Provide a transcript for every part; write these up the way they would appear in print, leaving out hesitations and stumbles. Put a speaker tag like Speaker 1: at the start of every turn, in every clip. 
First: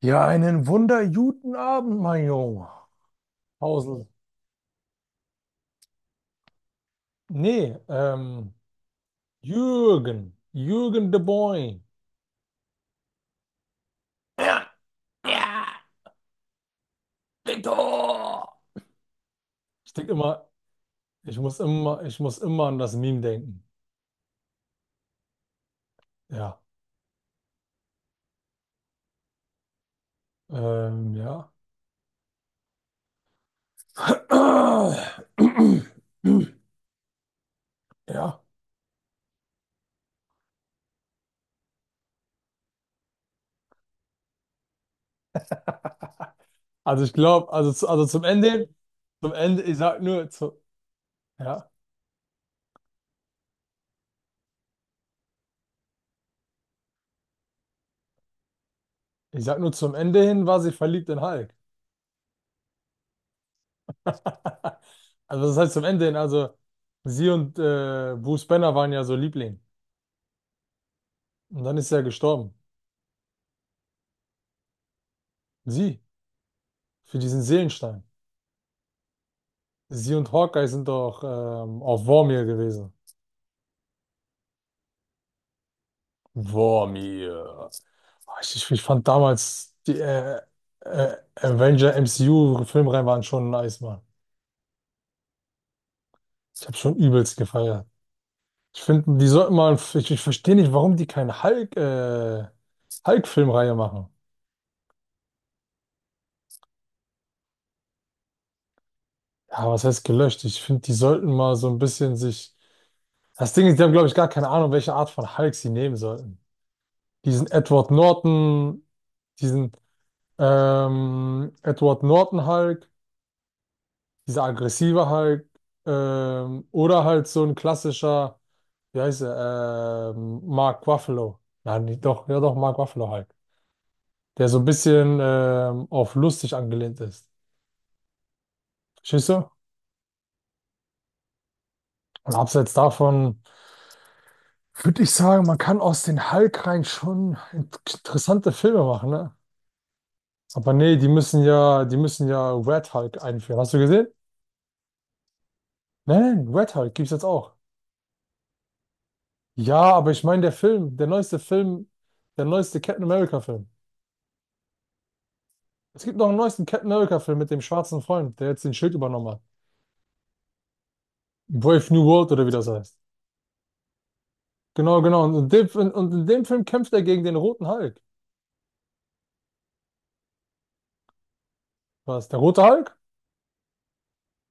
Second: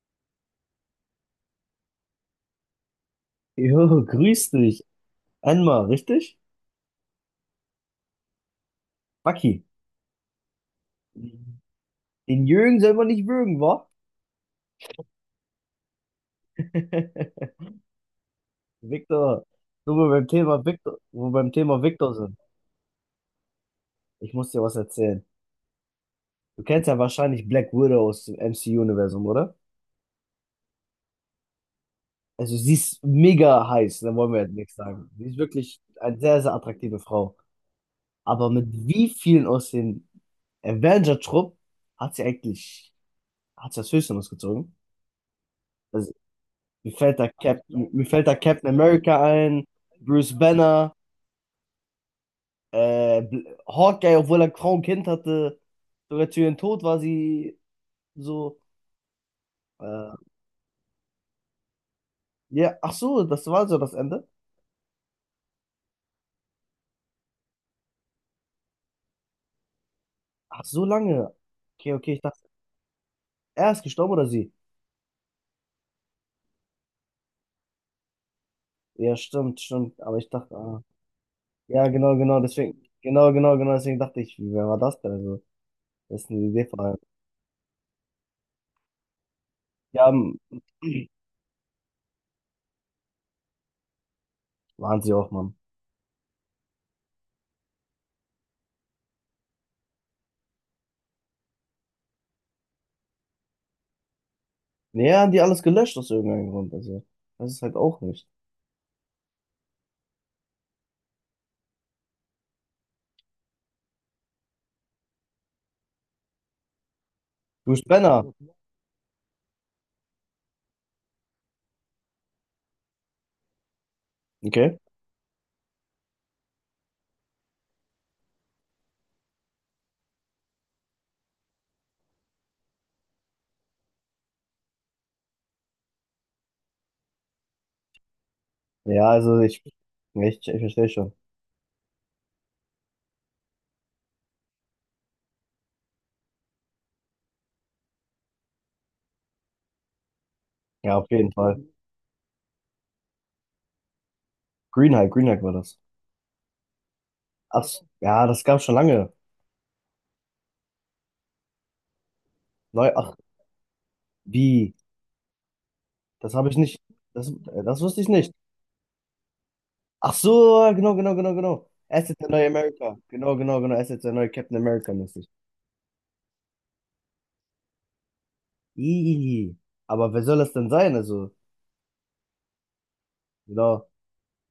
Speaker 1: Ja, einen wunderguten Abend, mein Junge.
Speaker 2: Jo,
Speaker 1: Hausel.
Speaker 2: grüß dich. Einmal, richtig?
Speaker 1: Nee,
Speaker 2: Bucky.
Speaker 1: Jürgen. Jürgen de Boy.
Speaker 2: Den Jürgen soll man nicht würgen, wa?
Speaker 1: Ja, ja, Victor!
Speaker 2: Victor,
Speaker 1: Ich
Speaker 2: wo
Speaker 1: denk
Speaker 2: wir beim
Speaker 1: immer,
Speaker 2: Thema Victor, wo wir
Speaker 1: ich
Speaker 2: beim
Speaker 1: muss
Speaker 2: Thema
Speaker 1: immer,
Speaker 2: Victor
Speaker 1: ich
Speaker 2: sind.
Speaker 1: muss immer an das Meme denken.
Speaker 2: Ich muss dir was erzählen.
Speaker 1: Ja.
Speaker 2: Du kennst ja wahrscheinlich Black Widow aus dem MCU-Universum, oder?
Speaker 1: Ja.
Speaker 2: Also sie ist mega heiß, da wollen wir jetzt nichts sagen. Sie ist wirklich eine sehr, sehr attraktive Frau.
Speaker 1: Ja.
Speaker 2: Aber mit wie vielen aus dem Avenger-Trupp hat sie eigentlich, hat sie das Höschen ausgezogen? Also mir
Speaker 1: Also ich
Speaker 2: fällt da
Speaker 1: glaube, also, zu-
Speaker 2: Captain, mir
Speaker 1: also
Speaker 2: fällt da Captain America
Speaker 1: Zum Ende,
Speaker 2: ein,
Speaker 1: ich sag nur,
Speaker 2: Bruce
Speaker 1: zu,
Speaker 2: Banner,
Speaker 1: ja,
Speaker 2: Hawkeye, obwohl er kaum Kind hatte. Sogar zu ihrem Tod war sie so.
Speaker 1: ich sag nur zum
Speaker 2: Äh,
Speaker 1: Ende hin war sie verliebt in Hulk.
Speaker 2: ja, ach so, das war so das Ende.
Speaker 1: Also das heißt zum Ende hin, also sie und Bruce Banner waren ja so Liebling.
Speaker 2: Ach, so lange.
Speaker 1: Und dann ist
Speaker 2: Okay,
Speaker 1: er
Speaker 2: okay, ich dachte,
Speaker 1: gestorben.
Speaker 2: er ist gestorben oder sie?
Speaker 1: Sie, für diesen Seelenstein.
Speaker 2: Ja, stimmt, stimmt.
Speaker 1: Sie
Speaker 2: Aber ich
Speaker 1: und
Speaker 2: dachte,
Speaker 1: Hawkeye
Speaker 2: ah,
Speaker 1: sind doch
Speaker 2: ja,
Speaker 1: auf
Speaker 2: genau, genau,
Speaker 1: Vormir
Speaker 2: deswegen,
Speaker 1: gewesen.
Speaker 2: genau, genau, genau, deswegen dachte ich, wer war das denn? Also, das ist eine Idee von einem.
Speaker 1: Vormir. Oh, ich fand damals, die
Speaker 2: Ja, m-
Speaker 1: äh, äh, Avenger MCU-Filmreihen waren schon nice, Mann.
Speaker 2: waren sie auch, Mann.
Speaker 1: Ich habe schon übelst gefeiert. Ich finde, die sollten mal, ich verstehe nicht, warum die keine Hulk-Filmreihe machen.
Speaker 2: Ja, haben die alles gelöscht aus irgendeinem Grund. Also, das ist halt auch nicht.
Speaker 1: Ja, was heißt gelöscht? Ich finde, die sollten mal so ein bisschen sich. Das Ding ist, die haben, glaube ich, gar keine Ahnung, welche Art von Hulk sie nehmen sollten. Diesen
Speaker 2: Du
Speaker 1: Edward
Speaker 2: Spinner.
Speaker 1: Norton, diesen Edward Norton Hulk, dieser
Speaker 2: Okay.
Speaker 1: aggressive Hulk, oder halt so ein klassischer, wie heißt er, Mark Ruffalo. Nein, nicht, doch, ja doch, Mark Ruffalo Hulk. Der so ein bisschen auf lustig angelehnt ist.
Speaker 2: Ja,
Speaker 1: Verstehst
Speaker 2: also
Speaker 1: du?
Speaker 2: ich, ich verstehe schon.
Speaker 1: Und abseits davon. Würde ich sagen, man kann aus den hulk rein schon interessante Filme machen, ne? Aber nee,
Speaker 2: Ja, auf jeden Fall.
Speaker 1: die müssen ja Red Hulk einführen. Hast du gesehen?
Speaker 2: Green Hike, Green Hike war das.
Speaker 1: Nein, nein, Red Hulk gibt's jetzt auch.
Speaker 2: Ach, s- ja, das gab's schon lange.
Speaker 1: Ja, aber ich meine, der neueste Film, der neueste
Speaker 2: Neu,
Speaker 1: Captain
Speaker 2: ach,
Speaker 1: America-Film.
Speaker 2: wie?
Speaker 1: Es gibt noch
Speaker 2: Das
Speaker 1: einen
Speaker 2: habe ich
Speaker 1: neuesten
Speaker 2: nicht.
Speaker 1: Captain
Speaker 2: Das,
Speaker 1: America-Film mit dem
Speaker 2: das wusste
Speaker 1: schwarzen
Speaker 2: ich nicht.
Speaker 1: Freund, der jetzt den Schild übernommen hat.
Speaker 2: Ach so, genau, genau, genau, genau.
Speaker 1: Brave
Speaker 2: Er
Speaker 1: New
Speaker 2: ist jetzt der
Speaker 1: World oder
Speaker 2: neue
Speaker 1: wie das heißt.
Speaker 2: America. Genau, genau, genau. Er ist jetzt der neue Captain America
Speaker 1: Genau, genau.
Speaker 2: mäßig.
Speaker 1: Und in dem Film kämpft er gegen den roten Hulk.
Speaker 2: Ih, aber wer soll das denn sein? Also,
Speaker 1: Was? Der rote Hulk?
Speaker 2: genau.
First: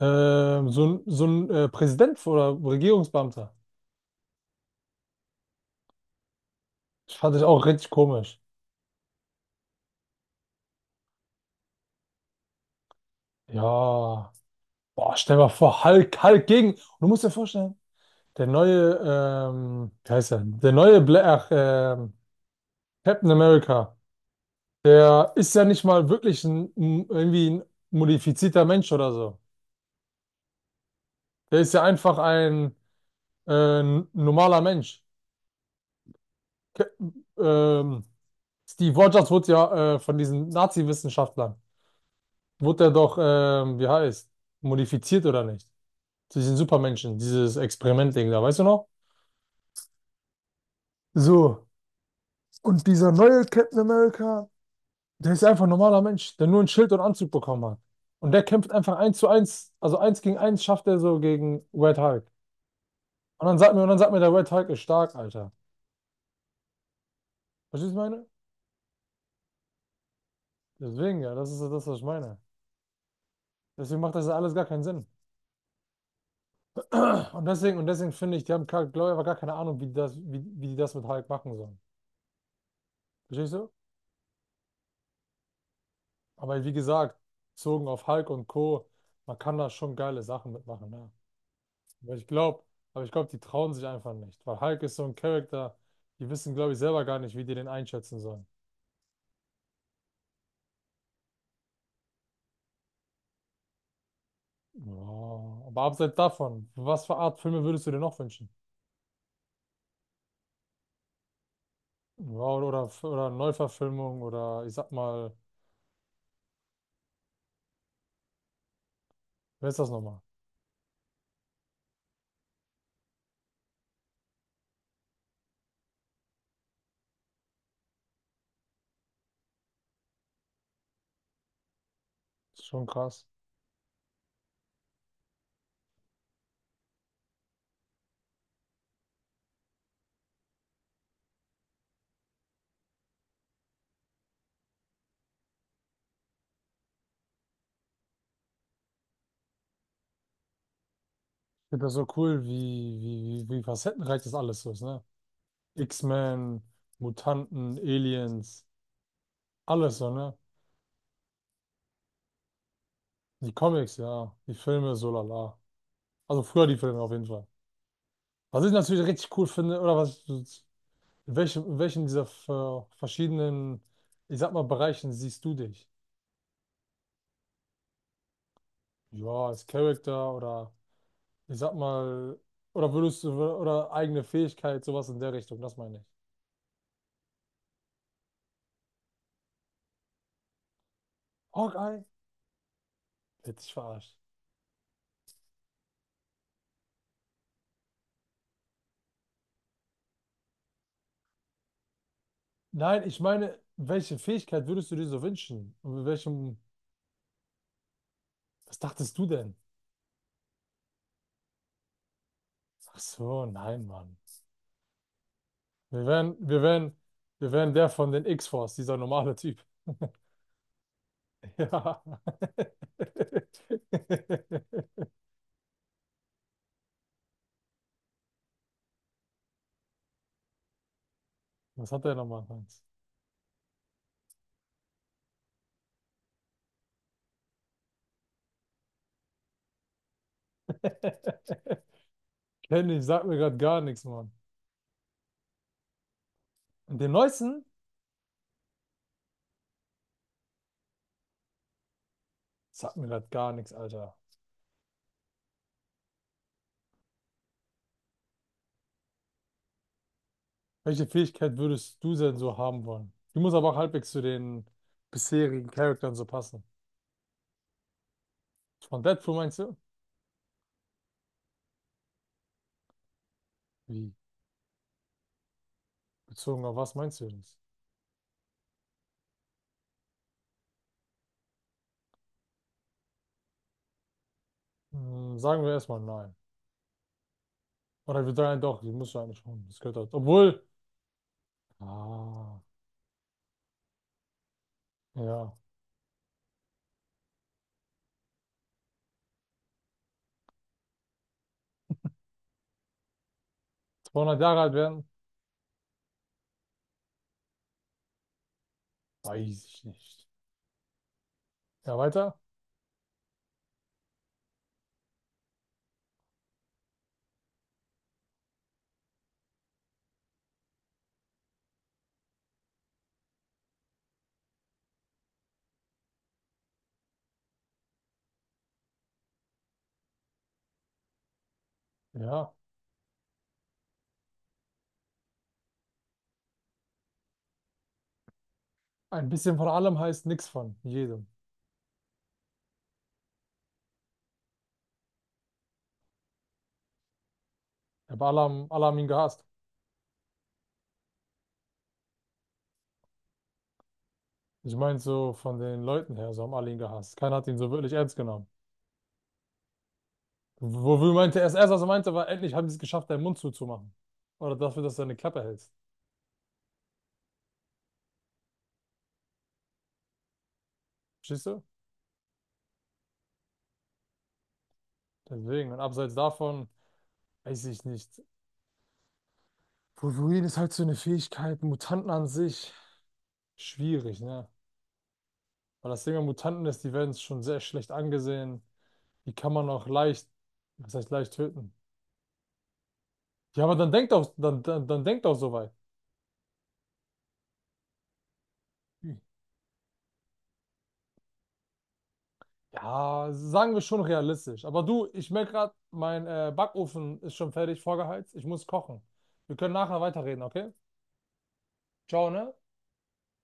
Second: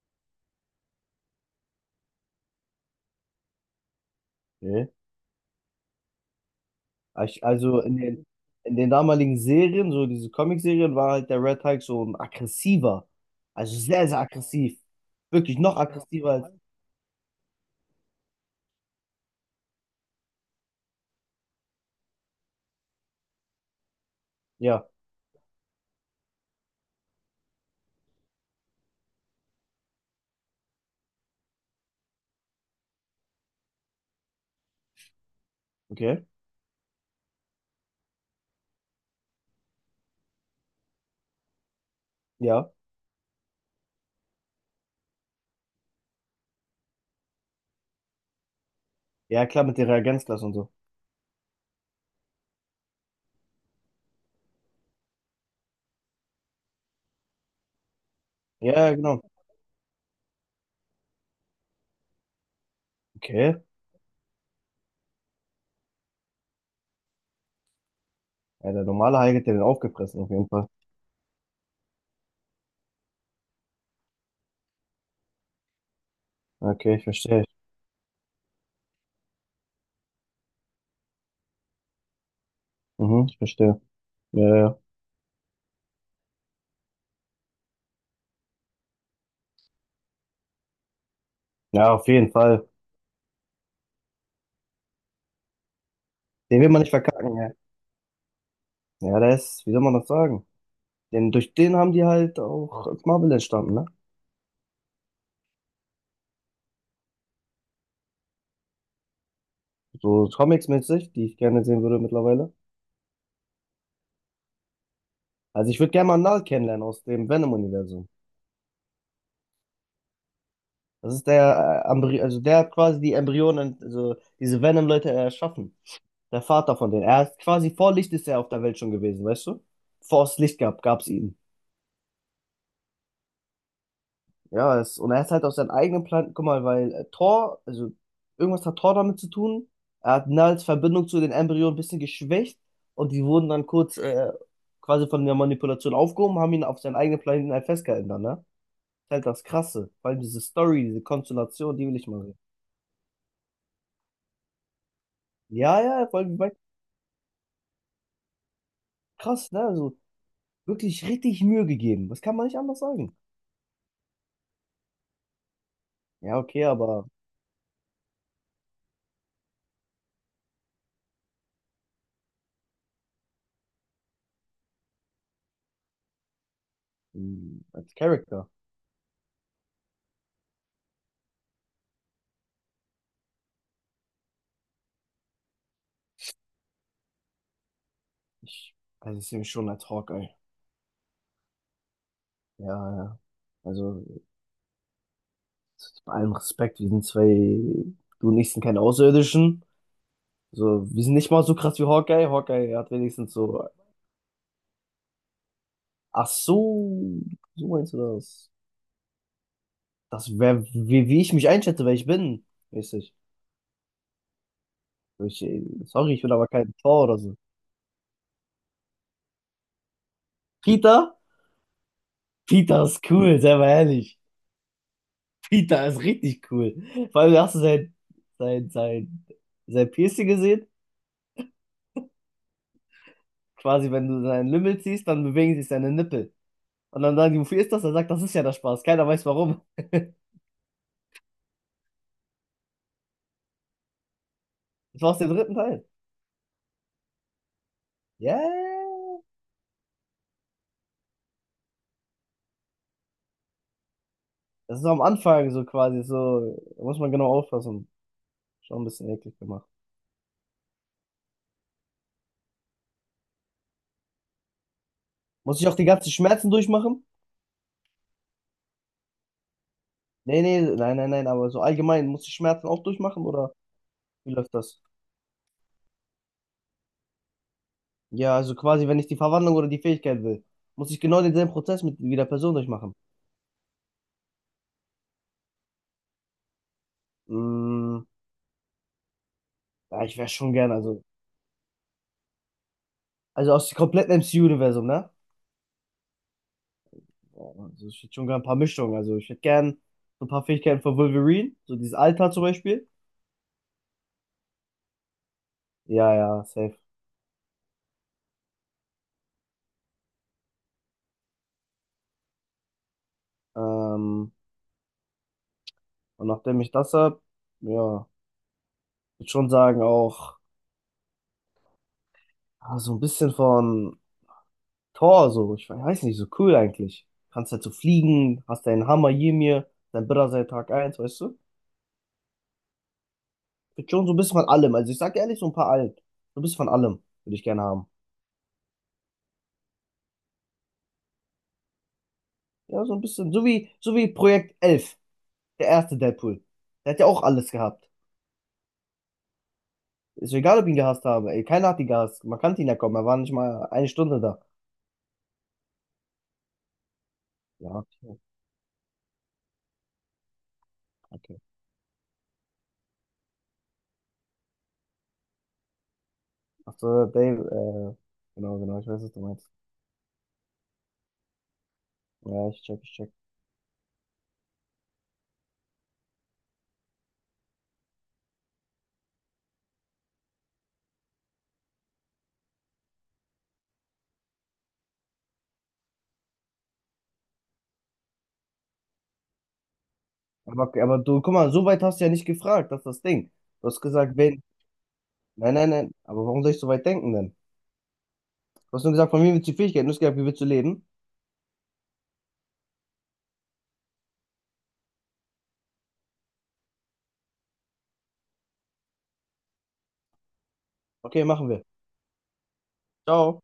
Speaker 1: Ähm, so ein Präsident oder Regierungsbeamter.
Speaker 2: Nee.
Speaker 1: Das
Speaker 2: Ah,
Speaker 1: fand ich
Speaker 2: ich,
Speaker 1: auch
Speaker 2: also
Speaker 1: richtig komisch.
Speaker 2: in den damaligen Serien, so diese Comic-Serien, war halt der Red Hulk so ein aggressiver. Also sehr, sehr
Speaker 1: Ja,
Speaker 2: aggressiv.
Speaker 1: boah, stell mal
Speaker 2: Wirklich noch
Speaker 1: vor, Hulk,
Speaker 2: aggressiver
Speaker 1: Hulk
Speaker 2: als.
Speaker 1: gegen. Und du musst dir vorstellen, der neue, wie heißt er? Der neue Captain America,
Speaker 2: Ja,
Speaker 1: der ist ja nicht mal wirklich irgendwie ein modifizierter Mensch oder so. Der ist ja einfach ein äh, normaler Mensch.
Speaker 2: okay.
Speaker 1: Ke- Ähm, Steve Rogers wurde ja von diesen Nazi-Wissenschaftlern
Speaker 2: Ja.
Speaker 1: wurde er doch, modifiziert oder nicht? Durch den Supermenschen, dieses Experiment-Ding da, weißt du noch?
Speaker 2: Ja, klar, mit der Reagenzglas und so.
Speaker 1: So. Und dieser neue Captain America, der ist einfach ein normaler Mensch, der nur ein Schild und Anzug bekommen hat. Und der kämpft
Speaker 2: Ja, ja,
Speaker 1: einfach eins
Speaker 2: genau.
Speaker 1: zu eins, also eins gegen eins schafft er so gegen Red Hulk.
Speaker 2: Okay.
Speaker 1: Und dann sagt mir, der Red Hulk ist stark, Alter. Verstehst du, was ich meine?
Speaker 2: Ja, der normale Hulk hat den aufgefressen, auf jeden Fall.
Speaker 1: Deswegen, ja, das ist ja das, was ich meine. Deswegen macht das ja alles gar keinen Sinn.
Speaker 2: Okay, ich verstehe.
Speaker 1: Und deswegen finde ich, die haben, glaube ich, aber gar keine Ahnung, wie die das mit Hulk machen sollen.
Speaker 2: Mhm, ich
Speaker 1: Verstehst du?
Speaker 2: verstehe. Ja, ja.
Speaker 1: Aber wie gesagt, bezogen auf Hulk und Co., man kann da schon geile Sachen mitmachen, ne?
Speaker 2: Ja, auf
Speaker 1: Aber ich
Speaker 2: jeden
Speaker 1: glaube,
Speaker 2: Fall.
Speaker 1: aber ich glaube, die trauen sich einfach nicht, weil Hulk ist so ein Charakter, die wissen,
Speaker 2: Den will
Speaker 1: glaube ich,
Speaker 2: man nicht
Speaker 1: selber gar nicht,
Speaker 2: verkacken,
Speaker 1: wie
Speaker 2: ja.
Speaker 1: die den einschätzen sollen.
Speaker 2: Ja, das ist, wie soll man das sagen? Denn durch den haben die halt auch Marvel entstanden, ne?
Speaker 1: Ja, aber abseits davon, was für Art Filme würdest du dir noch wünschen?
Speaker 2: So Comics-mäßig, die ich gerne sehen würde
Speaker 1: Ja,
Speaker 2: mittlerweile.
Speaker 1: oder Neuverfilmung oder ich sag mal,
Speaker 2: Also ich würde gerne mal Null kennenlernen aus dem Venom-Universum.
Speaker 1: wer ist das nochmal?
Speaker 2: Das ist der, Embry, also der hat quasi die Embryonen, also diese Venom-Leute erschaffen. Der Vater von denen. Er ist quasi vor Licht ist er auf der Welt schon gewesen, weißt du? Vor es Licht gab, gab es ihn.
Speaker 1: Ist schon krass.
Speaker 2: Ja, es, und er ist halt aus seinem eigenen Planeten, guck mal, weil Thor, also irgendwas hat Thor damit zu tun. Er hat Nulls Verbindung zu den Embryonen ein bisschen geschwächt und die wurden dann kurz quasi von der Manipulation aufgehoben, haben ihn auf seinen eigenen Planeten halt festgehalten dann, ne? Halt das Krasse. Vor allem diese Story, diese
Speaker 1: Ich
Speaker 2: Konstellation, die
Speaker 1: finde das
Speaker 2: will
Speaker 1: so
Speaker 2: ich mal sehen.
Speaker 1: cool, wie facettenreich das alles so ist, ne?
Speaker 2: Ja, ja, vor allem, weil-
Speaker 1: X-Men, Mutanten, Aliens,
Speaker 2: krass, ne?
Speaker 1: alles
Speaker 2: Also
Speaker 1: so, ne?
Speaker 2: wirklich richtig Mühe gegeben. Das kann man nicht anders sagen.
Speaker 1: Die Comics, ja. Die Filme, so lala.
Speaker 2: Ja,
Speaker 1: Also
Speaker 2: okay,
Speaker 1: früher die Filme
Speaker 2: aber
Speaker 1: auf jeden Fall. Was ich natürlich richtig cool finde, oder was, in welchen dieser verschiedenen, ich sag mal, Bereichen siehst du dich?
Speaker 2: mh, als Charakter.
Speaker 1: Ja, als Charakter oder ich sag mal, oder würdest du, oder eigene Fähigkeit, sowas in der Richtung, das meine ich.
Speaker 2: Ich, also ich sehe mich schon als Hawkeye.
Speaker 1: Hawkeye?
Speaker 2: Ja, ja.
Speaker 1: Hätte ich
Speaker 2: Also
Speaker 1: verarscht.
Speaker 2: bei allem Respekt, wir sind zwei, du und ich sind keine Außerirdischen. So, wir sind nicht mal so krass wie Hawkeye. Hawkeye hat
Speaker 1: Nein, ich
Speaker 2: wenigstens
Speaker 1: meine,
Speaker 2: so,
Speaker 1: welche Fähigkeit würdest du dir so wünschen? Und mit
Speaker 2: ach
Speaker 1: welchem,
Speaker 2: so, so meinst du das?
Speaker 1: was dachtest du denn?
Speaker 2: Das wäre, wie, wie ich mich einschätze, wer ich bin.
Speaker 1: Ach
Speaker 2: Mäßig.
Speaker 1: so, nein, Mann.
Speaker 2: Ich,
Speaker 1: Wir
Speaker 2: sorry, ich will
Speaker 1: wären,
Speaker 2: aber
Speaker 1: wir
Speaker 2: kein
Speaker 1: wären,
Speaker 2: Tor oder so.
Speaker 1: wir wären der von den X-Force, dieser normale Typ.
Speaker 2: Peter?
Speaker 1: Ja.
Speaker 2: Peter ist cool, sei mal ehrlich. Peter ist richtig cool. Vor allem hast du sein, sein, sein, sein Piercing gesehen.
Speaker 1: Was hat der nochmal, Hans?
Speaker 2: Quasi, wenn du seinen Lümmel ziehst, dann bewegen sich seine Nippel. Und dann sagen die, wofür ist das? Er sagt, das ist ja der Spaß. Keiner weiß warum.
Speaker 1: Kenny, sagt mir gerade gar nichts, Mann.
Speaker 2: Das war aus dem dritten Teil.
Speaker 1: Und den neuesten?
Speaker 2: Ja. Yeah.
Speaker 1: Sagt mir gerade gar nichts, Alter.
Speaker 2: Das ist so am Anfang so quasi so. Da muss man genau aufpassen. Schon ein bisschen eklig gemacht.
Speaker 1: Welche Fähigkeit würdest du denn so haben wollen? Die muss aber auch halbwegs zu den
Speaker 2: Muss ich
Speaker 1: bisherigen
Speaker 2: auch die ganzen
Speaker 1: Charaktern so
Speaker 2: Schmerzen
Speaker 1: passen.
Speaker 2: durchmachen?
Speaker 1: Von Deadpool meinst du?
Speaker 2: Nee, nee, nein, nein, nein, aber so allgemein, muss ich Schmerzen auch durchmachen oder
Speaker 1: Wie?
Speaker 2: wie läuft das?
Speaker 1: Bezogen auf was meinst du das?
Speaker 2: Ja, also quasi, wenn ich die Verwandlung oder die Fähigkeit will, muss ich genau denselben Prozess mit wie der Person durchmachen.
Speaker 1: Hm, sagen wir erstmal nein.
Speaker 2: Mm,
Speaker 1: Oder wir sagen doch, die musst du eigentlich schon. Das gehört
Speaker 2: ja,
Speaker 1: halt.
Speaker 2: ich wäre schon
Speaker 1: Obwohl.
Speaker 2: gern,
Speaker 1: Ah.
Speaker 2: also aus dem kompletten MCU-Universum, ne?
Speaker 1: Ja,
Speaker 2: Ja, also ich hätte schon gern ein paar Mischungen. Also ich hätte gern so ein paar Fähigkeiten von Wolverine, so dieses Alter zum Beispiel.
Speaker 1: 200 Jahre alt werden?
Speaker 2: Ja, ja, safe.
Speaker 1: Weiß ich nicht. Ja, weiter?
Speaker 2: Ähm, und nachdem ich das hab, ja, würde schon sagen, auch ah, so ein bisschen von Thor, so, ich weiß nicht, so cool eigentlich. Kannst halt so fliegen, hast deinen Hammer Ymir, dein Bruder seit Tag 1, weißt du?
Speaker 1: Ja.
Speaker 2: Big John, so ein bisschen von allem. Also ich sag ehrlich, so ein paar alt. So ein bisschen von allem würde ich gerne haben.
Speaker 1: Ein bisschen von allem heißt nichts von jedem.
Speaker 2: Ja, so ein bisschen. So wie Projekt Elf, der erste Deadpool. Der hat ja auch alles gehabt.
Speaker 1: Aber alle haben ihn gehasst.
Speaker 2: Ist mir egal, ob ich ihn gehasst habe. Ey, keiner hat ihn gehasst. Man kannte ihn ja kommen. Er war nicht mal 1 Stunde da.
Speaker 1: Ich meine so von den Leuten her, so haben alle ihn gehasst. Keiner hat ihn so
Speaker 2: Ja,
Speaker 1: wirklich ernst
Speaker 2: okay.
Speaker 1: genommen. Wofür meinte
Speaker 2: Okay.
Speaker 1: er es erst, was er meinte, war, endlich haben sie es geschafft, deinen Mund zuzumachen. Oder dafür, dass du deine Klappe hältst.
Speaker 2: Ach so, Dave, genau, genau, ich weiß, was du meinst.
Speaker 1: Verstehst du?
Speaker 2: Ja, ich check, ich check.
Speaker 1: Deswegen. Und abseits davon, weiß ich nicht. Wolverine ist halt so eine Fähigkeit, Mutanten an sich. Schwierig, ne? Weil das Ding an Mutanten ist, die werden schon sehr schlecht angesehen. Die kann man auch leicht, was
Speaker 2: Aber
Speaker 1: heißt
Speaker 2: du, guck
Speaker 1: leicht
Speaker 2: mal, so
Speaker 1: töten?
Speaker 2: weit hast du ja nicht gefragt, das ist das Ding.
Speaker 1: Ja,
Speaker 2: Du
Speaker 1: aber
Speaker 2: hast
Speaker 1: dann denkt
Speaker 2: gesagt,
Speaker 1: auch,
Speaker 2: wen?
Speaker 1: dann denkt auch so
Speaker 2: Nein,
Speaker 1: weit.
Speaker 2: nein, nein. Aber warum soll ich so weit denken denn? Du hast nur gesagt,
Speaker 1: Hm.
Speaker 2: von mir willst du die Fähigkeiten. Du hast gesagt, wie willst du leben?
Speaker 1: Ja, sagen wir schon realistisch. Aber du, ich merke gerade, mein Backofen ist schon fertig vorgeheizt. Ich muss kochen. Wir können nachher weiterreden, okay?
Speaker 2: Okay, machen wir.
Speaker 1: Ciao, ne?
Speaker 2: Ciao.